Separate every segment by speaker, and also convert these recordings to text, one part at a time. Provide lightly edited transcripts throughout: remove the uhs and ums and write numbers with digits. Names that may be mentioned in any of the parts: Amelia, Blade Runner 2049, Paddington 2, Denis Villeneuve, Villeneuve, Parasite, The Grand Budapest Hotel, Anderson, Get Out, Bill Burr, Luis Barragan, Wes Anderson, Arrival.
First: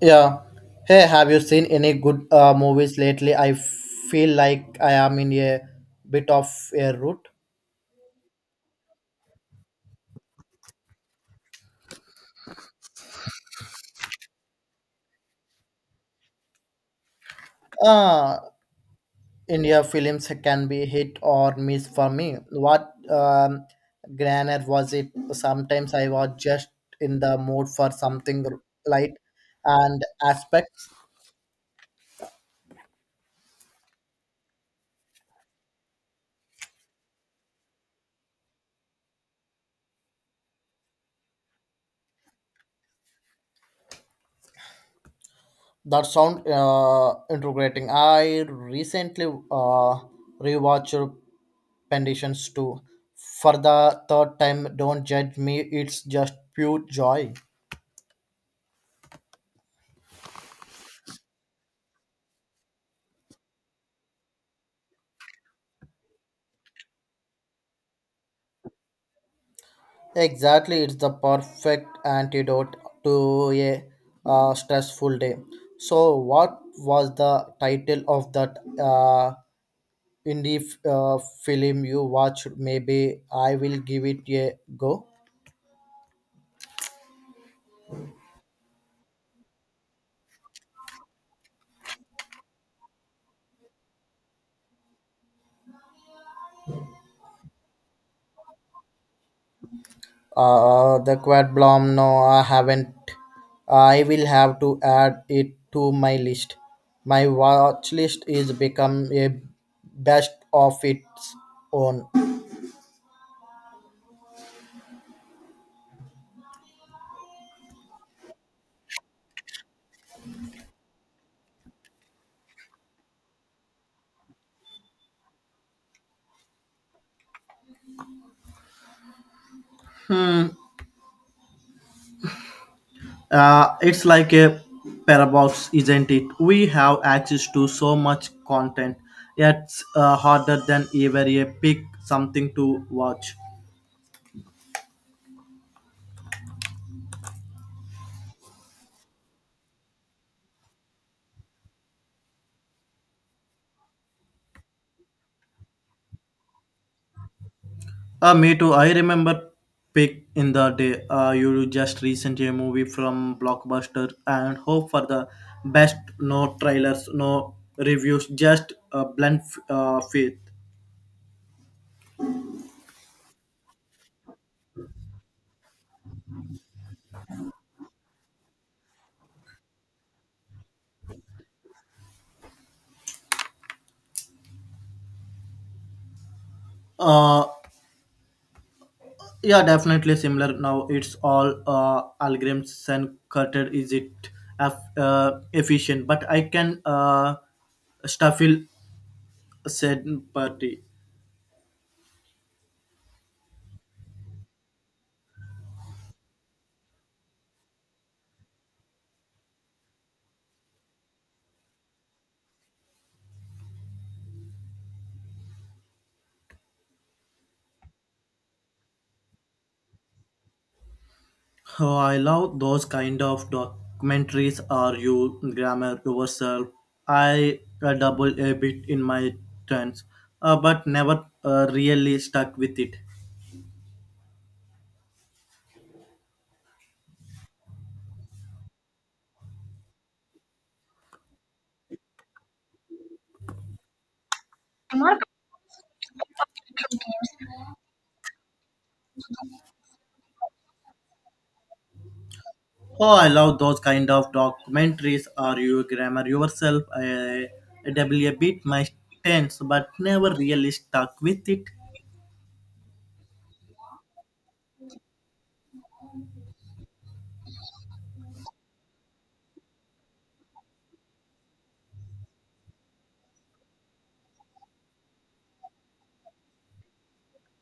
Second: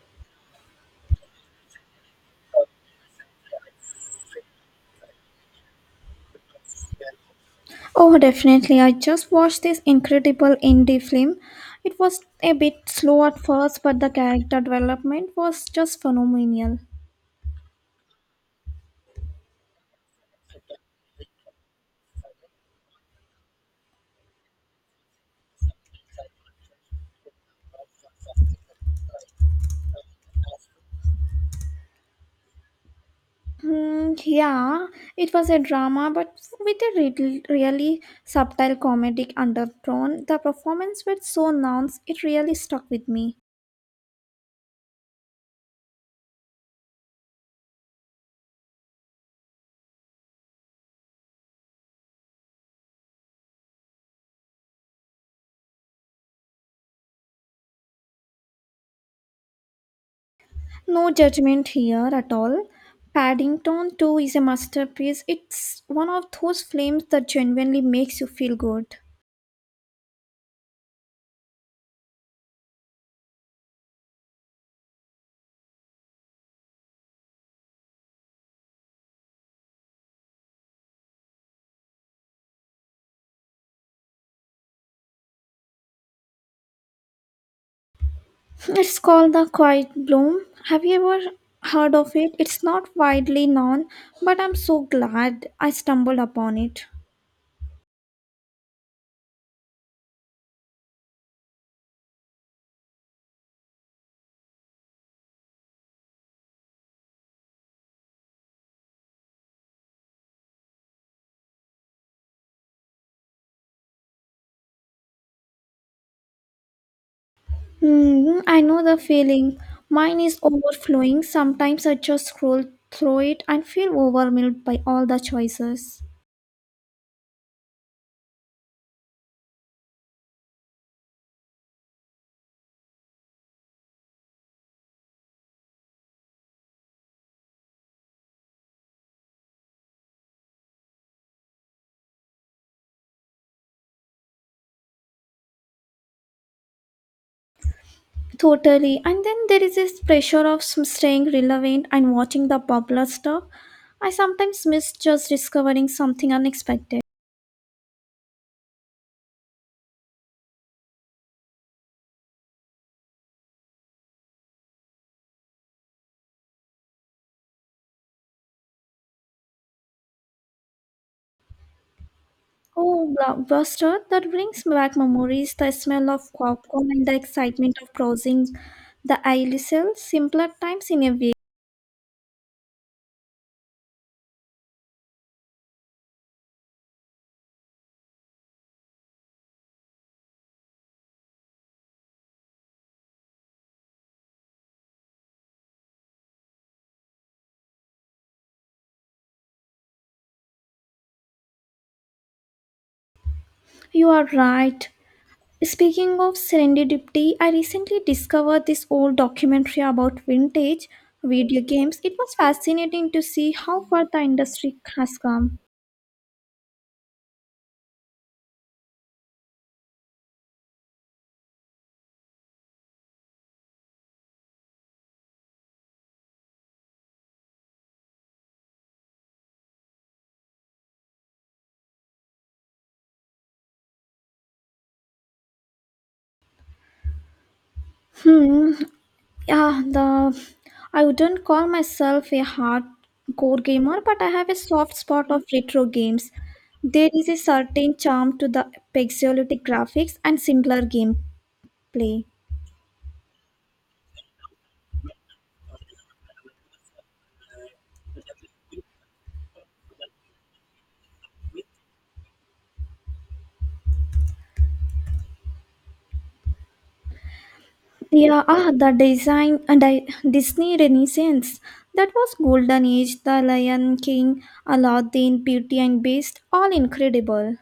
Speaker 1: Yeah. Hey, have you seen any good movies lately? I feel like I am in a bit of a rut.
Speaker 2: Oh, definitely. I just watched this incredible indie film. It was a bit slow at first, but the character development was just phenomenal.
Speaker 1: Uh, India films can be hit or miss for me. What genre was it? Sometimes I was just in the mood for something light and aspects
Speaker 2: Hmm, yeah, it was a drama, but with a really subtle comedic undertone. The performance were so nuanced, it really stuck with me.
Speaker 1: that sound integrating. I recently rewatched conditions too. For the third time, don't judge me, it's just pure joy.
Speaker 2: No judgment here at all. Paddington 2 is a masterpiece. It's one of those films that genuinely makes you feel good.
Speaker 1: Exactly, it's the perfect antidote to a stressful day. So, what was the title of that indie f- uh, film you watched? Maybe I will give it a go.
Speaker 2: It's called the quiet bloom. Have you ever heard of it? It's not widely known, but I'm so glad I stumbled upon it.
Speaker 1: The Quad Blom, no, I haven't. I will have to add it to my list. My watch list is become a best of its own.
Speaker 2: Hmm, I know the feeling. Mine is overflowing. Sometimes I just scroll through it and feel overwhelmed by all the choices.
Speaker 1: It's like a paradox, isn't it? We have access to so much content, yet harder than ever a pick something to watch.
Speaker 2: Totally. And then there is this pressure of staying relevant and watching the popular stuff. I sometimes miss just discovering something unexpected.
Speaker 1: Me too. I remember Pick in the Day. You just recently a movie from Blockbuster and hope for the best. No trailers, no reviews, just a blunt faith.
Speaker 2: Oh, blockbuster! That brings back memories. The smell of popcorn and the excitement of browsing the aisle sale. Simpler times in a way.
Speaker 1: Uh, yeah, definitely similar. Now it's all algorithms and cutter. Is it efficient? But I can still feel said party.
Speaker 2: You are right. Speaking of serendipity, I recently discovered this old documentary about vintage video games. It was fascinating to see how far the industry has come.
Speaker 1: Oh, I love those kind of documentaries. Are you grammar yourself? I double a bit in my turns, but never really stuck with it.
Speaker 2: Hmm, yeah, the I wouldn't call myself a hardcore gamer, but I have a soft spot of retro games. There is a certain charm to the pixelated graphics and simpler gameplay.
Speaker 1: Oh, I love those kind of documentaries. Are you grammar yourself? I double a bit my turns, but never really stuck with it.
Speaker 2: Yeah, ah, the design, and I, Disney renaissance, that was golden age. The Lion King, Aladdin, Beauty and Beast, all incredible.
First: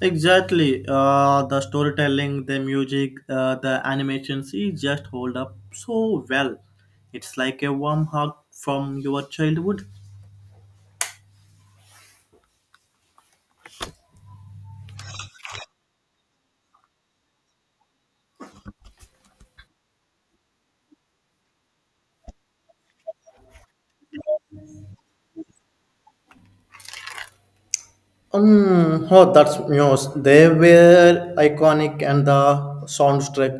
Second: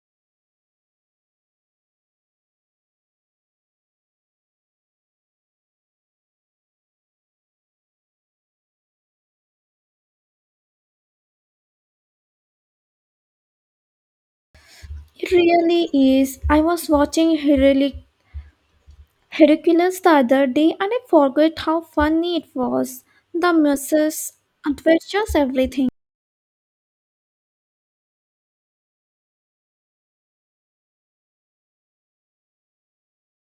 Speaker 1: Exactly. The storytelling, the music, the animations, it just hold up so well. It's like a warm hug from your childhood.
Speaker 2: It really is. I was watching heroic Hercules the other day, and I forgot how funny it was. The muscles, adventures, everything.
Speaker 1: Oh, that's news. They were iconic and the soundtrack.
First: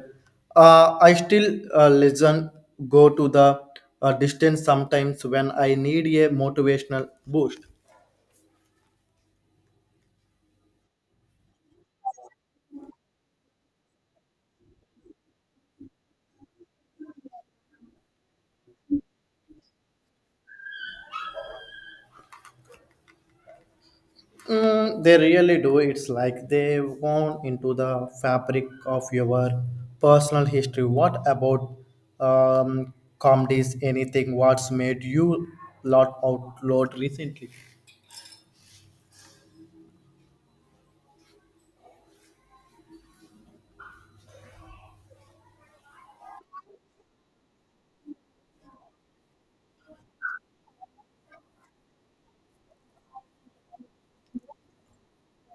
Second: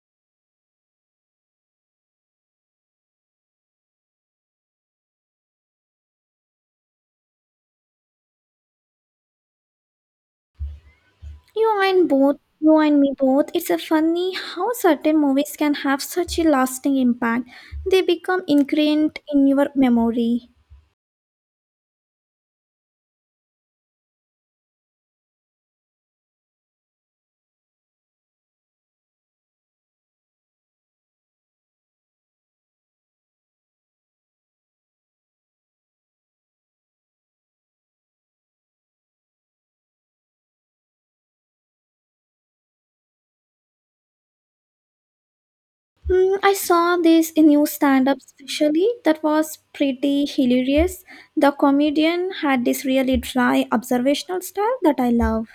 Speaker 1: I still listen, go to the distance sometimes when I need a motivational boost.
Speaker 2: You and me both. It's a funny how certain movies can have such a lasting impact. They become ingrained in your memory.
Speaker 1: Mm, they really do. It's like they've gone into the fabric of your personal history. What about um, comedies? Anything? What's made you lot outlawed recently?
Speaker 2: Hmm, I saw this new stand-up specially that was pretty hilarious. The comedian had this really dry observational style that I love.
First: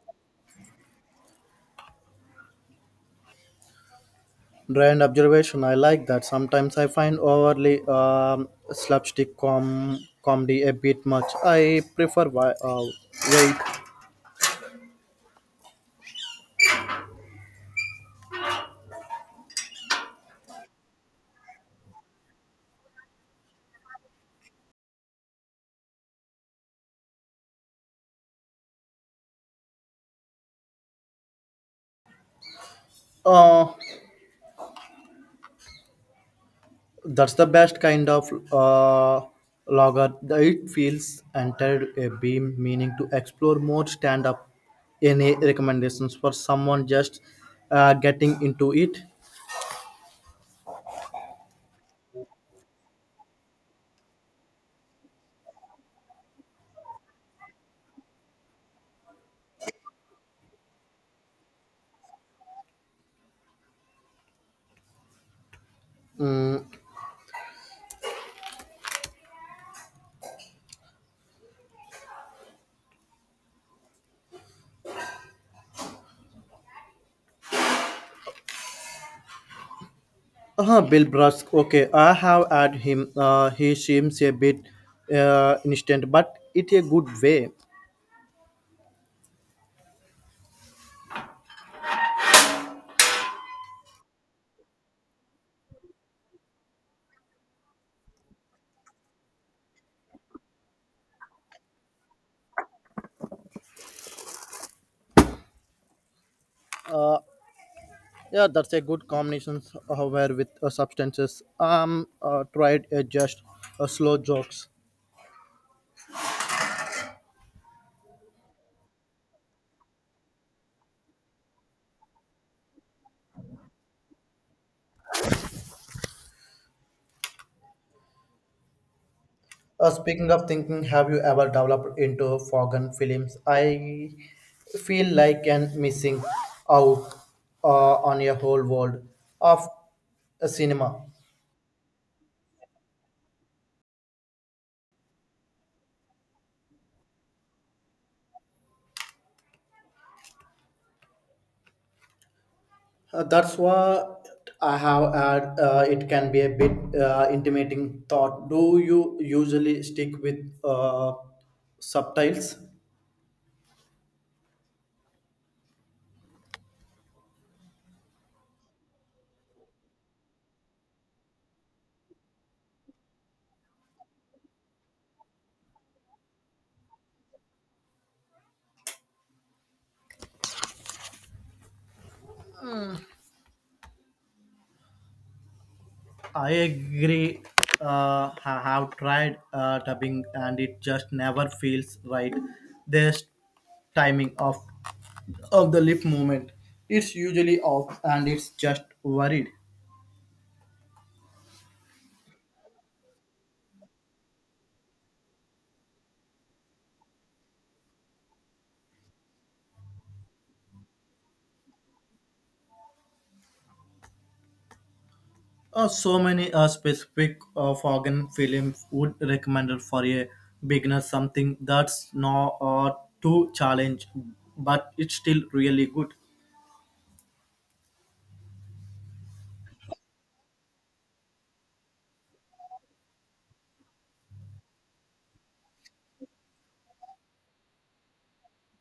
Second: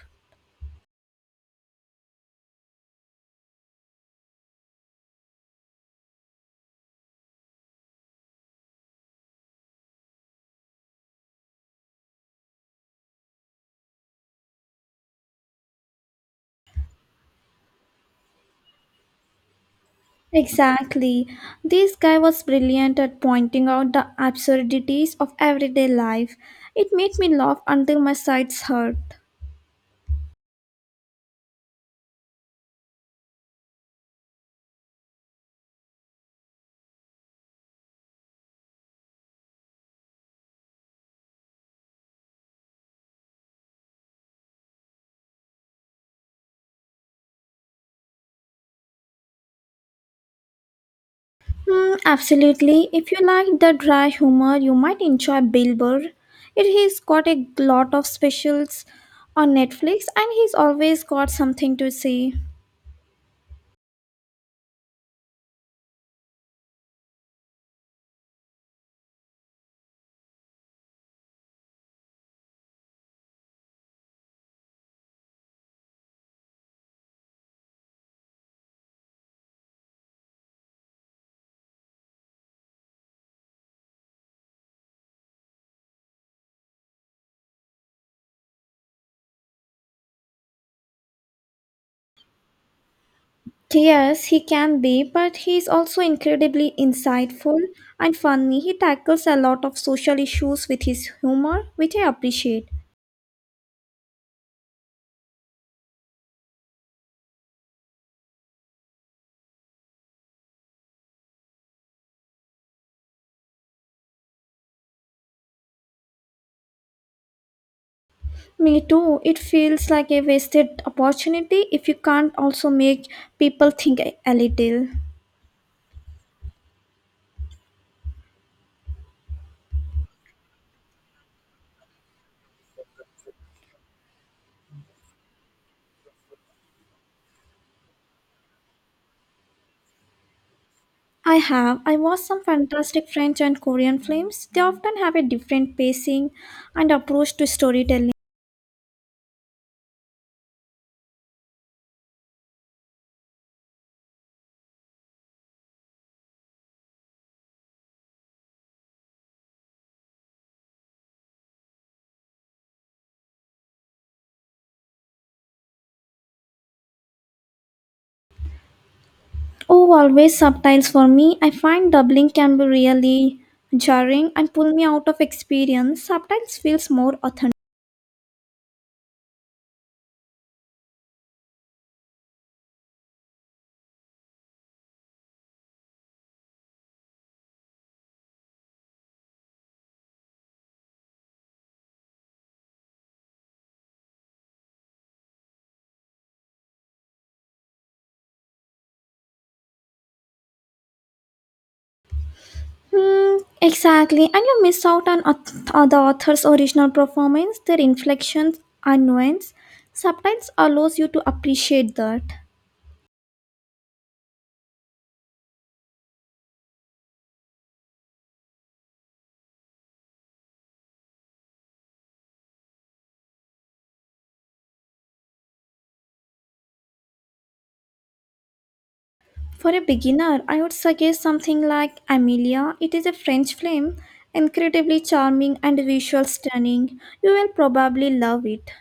Speaker 1: Brand observation. I like that. Sometimes I find overly slapstick comedy a bit much. I prefer wait.
Speaker 2: Exactly. This guy was brilliant at pointing out the absurdities of everyday life. It made me laugh until my sides hurt.
Speaker 1: Uh, That's the best kind of logger. It feels entered a beam, meaning to explore more. Stand up any recommendations for someone just getting into it.
Speaker 2: Hmm, absolutely. If you like the dry humor, you might enjoy Bill Burr. He's got a lot of specials on Netflix, and he's always got something to say.
Speaker 1: Uh-huh, Bill Brusk. Okay, I have had him. He seems a bit instant, but it a good way.
Speaker 2: Yes, he can be, but he's also incredibly insightful and funny. He tackles a lot of social issues with his humor, which I appreciate.
Speaker 1: Yeah, that's a good combination. However, with substances, I'm tried just slow jokes.
Speaker 2: Me too. It feels like a wasted opportunity if you can't also make people think a little.
Speaker 1: Speaking of thinking, have you ever developed into foreign films? I feel like I'm missing out on a whole world of cinema.
Speaker 2: I have. I watched some fantastic French and Korean films. They often have a different pacing and approach to storytelling.
Speaker 1: That's what I have had. It can be a bit intimidating thought. Do you usually stick with uh, subtitles?
Speaker 2: Oh, always subtitles for me. I find doubling can be really jarring and pull me out of experience. Subtitles feels more authentic.
Speaker 1: I agree. I have tried dubbing and it just never feels right. This timing of the lip movement. It's usually off and it's just worried.
Speaker 2: Hmm, exactly, and you miss out on the author's original performance, their inflections and nuance. Subtitles allows you to appreciate that.
Speaker 1: So many specific foreign films would recommend for a beginner something that's not too challenge, but it's still really good.
Speaker 2: For a beginner, I would suggest something like Amelia. It is a French film, incredibly charming and visual stunning. You will probably love it.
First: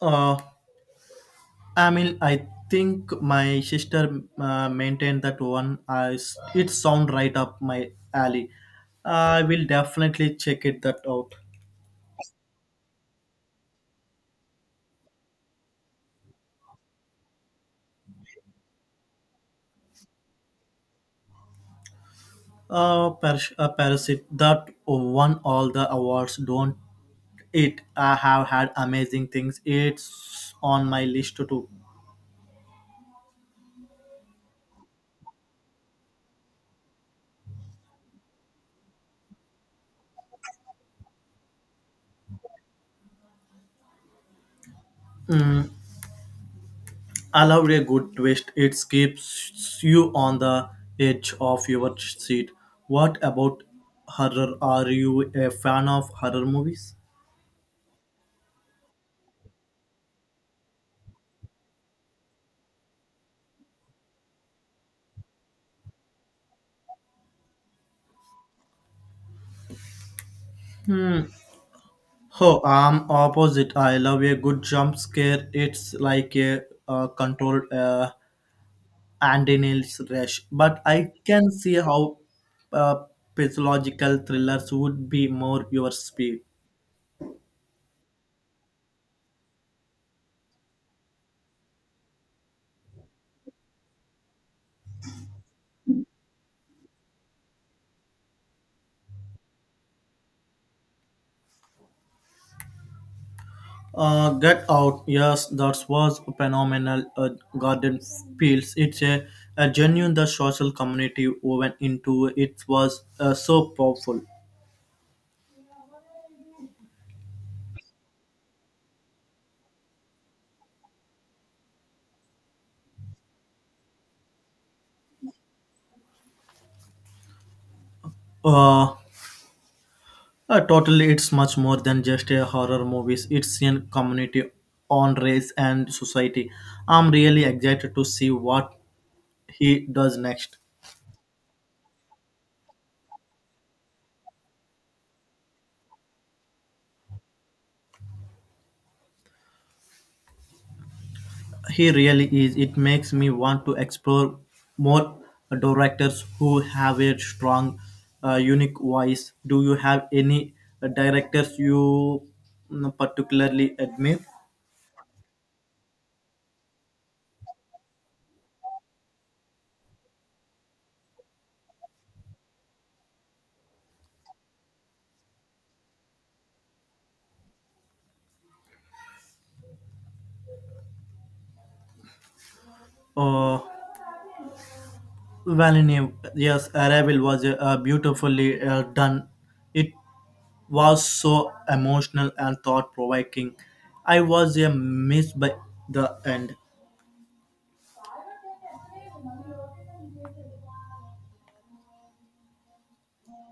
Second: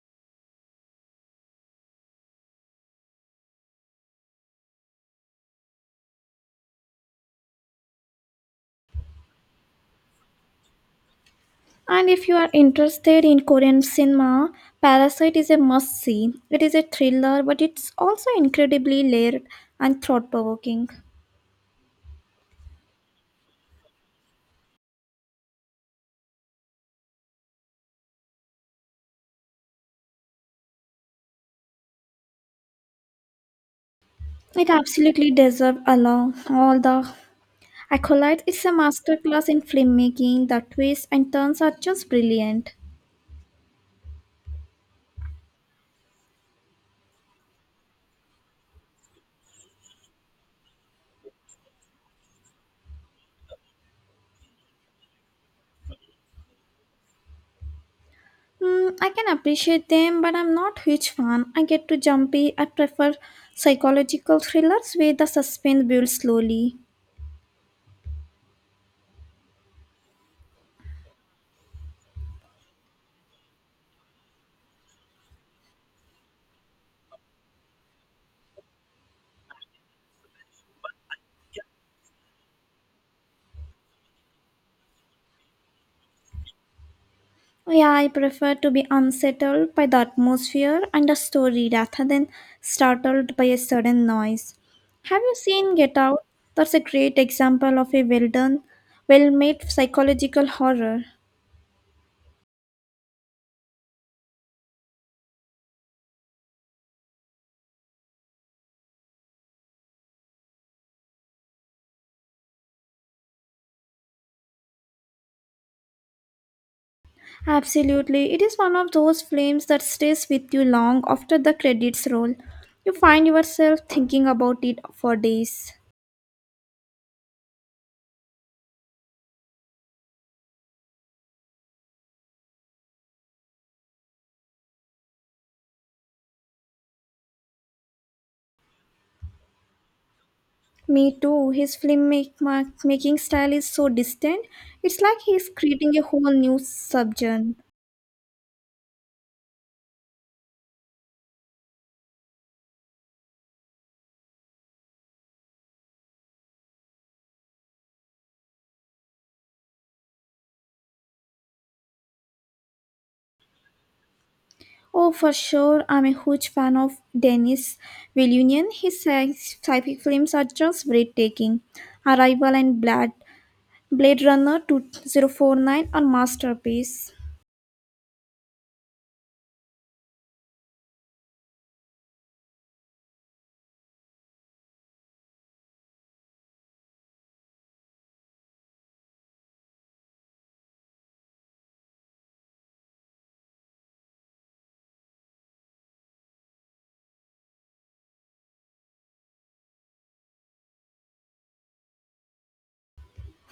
Speaker 1: Uh, I mean, I think my sister maintained that one. I s it sound right up my alley. I will definitely check it that out.
Speaker 2: And if you are interested in Korean cinema, Parasite is a must see. It is a thriller, but it's also incredibly layered and thought provoking.
Speaker 1: A, a parasite that won all the awards, don't it? I have had amazing things. It's on my list too.
Speaker 2: It absolutely deserves along all the accolades. It's a masterclass in filmmaking. The twists and turns are just brilliant.
Speaker 1: I love a good twist, it keeps you on the edge of your seat. What about horror? Are you a fan of horror movies?
Speaker 2: Hmm, I can appreciate them, but I'm not huge fan. I get too jumpy. I prefer psychological thrillers where the suspense builds slowly.
Speaker 1: Hmm. Oh, I'm opposite. I love a good jump scare. It's like a, controlled and in its rush. But I can see how uh, psychological thrillers would be more your speed.
Speaker 2: Yeah, I prefer to be unsettled by the atmosphere and a story rather than startled by a sudden noise. Have you seen Get Out? That's a great example of a well done, well made psychological horror.
Speaker 1: Get Out, yes, that was a phenomenal. Garden Fields, it's a, genuine the social community woven into it was so powerful.
Speaker 2: Absolutely, it is one of those films that stays with you long after the credits roll. You find yourself thinking about it for days.
Speaker 1: Uh, totally, it's much more than just a horror movies. It's a community on race and society. I'm really excited to see what he does next.
Speaker 2: Me too. His making style is so distinct. It's like he's creating a whole new subgenre.
Speaker 1: He really is. It makes me want to explore more directors who have a strong, unique voice. Do you have any directors you particularly admire?
Speaker 2: Oh, for sure. I'm a huge fan of Denis Villeneuve. His sci-fi films are just breathtaking. Arrival and Blade Runner 2049 are masterpiece.
Speaker 1: Uh, Villeneuve, yes, Arrival was beautifully done. It was so emotional and thought provoking. I was a miss by the end.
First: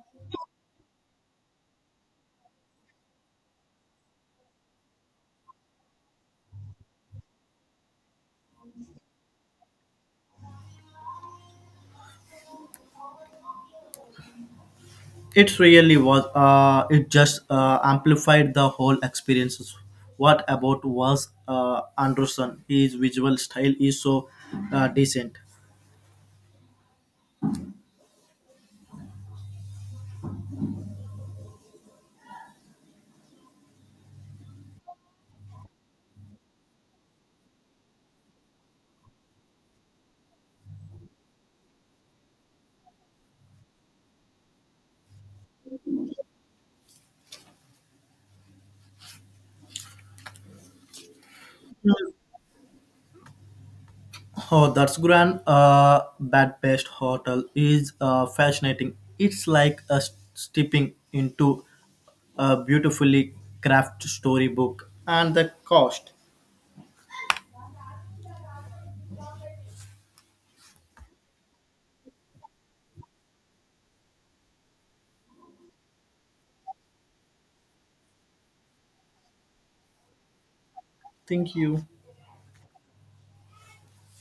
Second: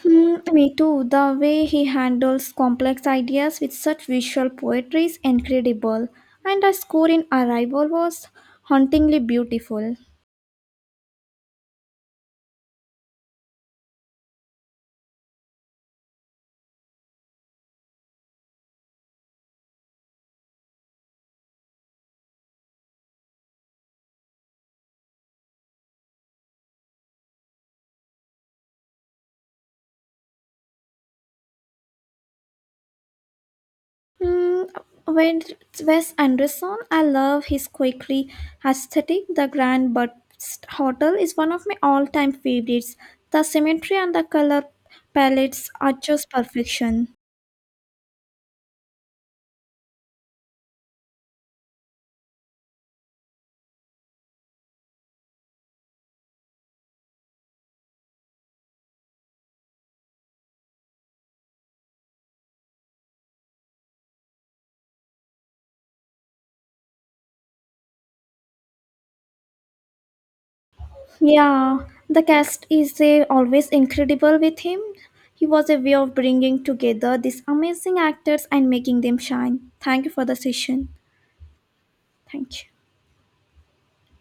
Speaker 2: Hmm, me too. The way he handles complex ideas with such visual poetry is incredible. And the score in Arrival was hauntingly beautiful.
Speaker 1: It really was. It just amplified the whole experiences. What about was Anderson? His visual style is so decent.
Speaker 2: Mm, when it's Wes Anderson, I love his quickly aesthetic. The Grand Budapest Hotel is one of my all-time favorites. The symmetry and the color palettes are just perfection.
Speaker 1: Oh, that's Grand Budapest Hotel is fascinating. It's like a stepping into a beautifully crafted storybook. And the cost.
Speaker 2: Yeah, the cast is always incredible with him. He was a way of bringing together these amazing actors and making them shine. Thank you for the session.
Speaker 1: Thank you.
Speaker 2: Thank you.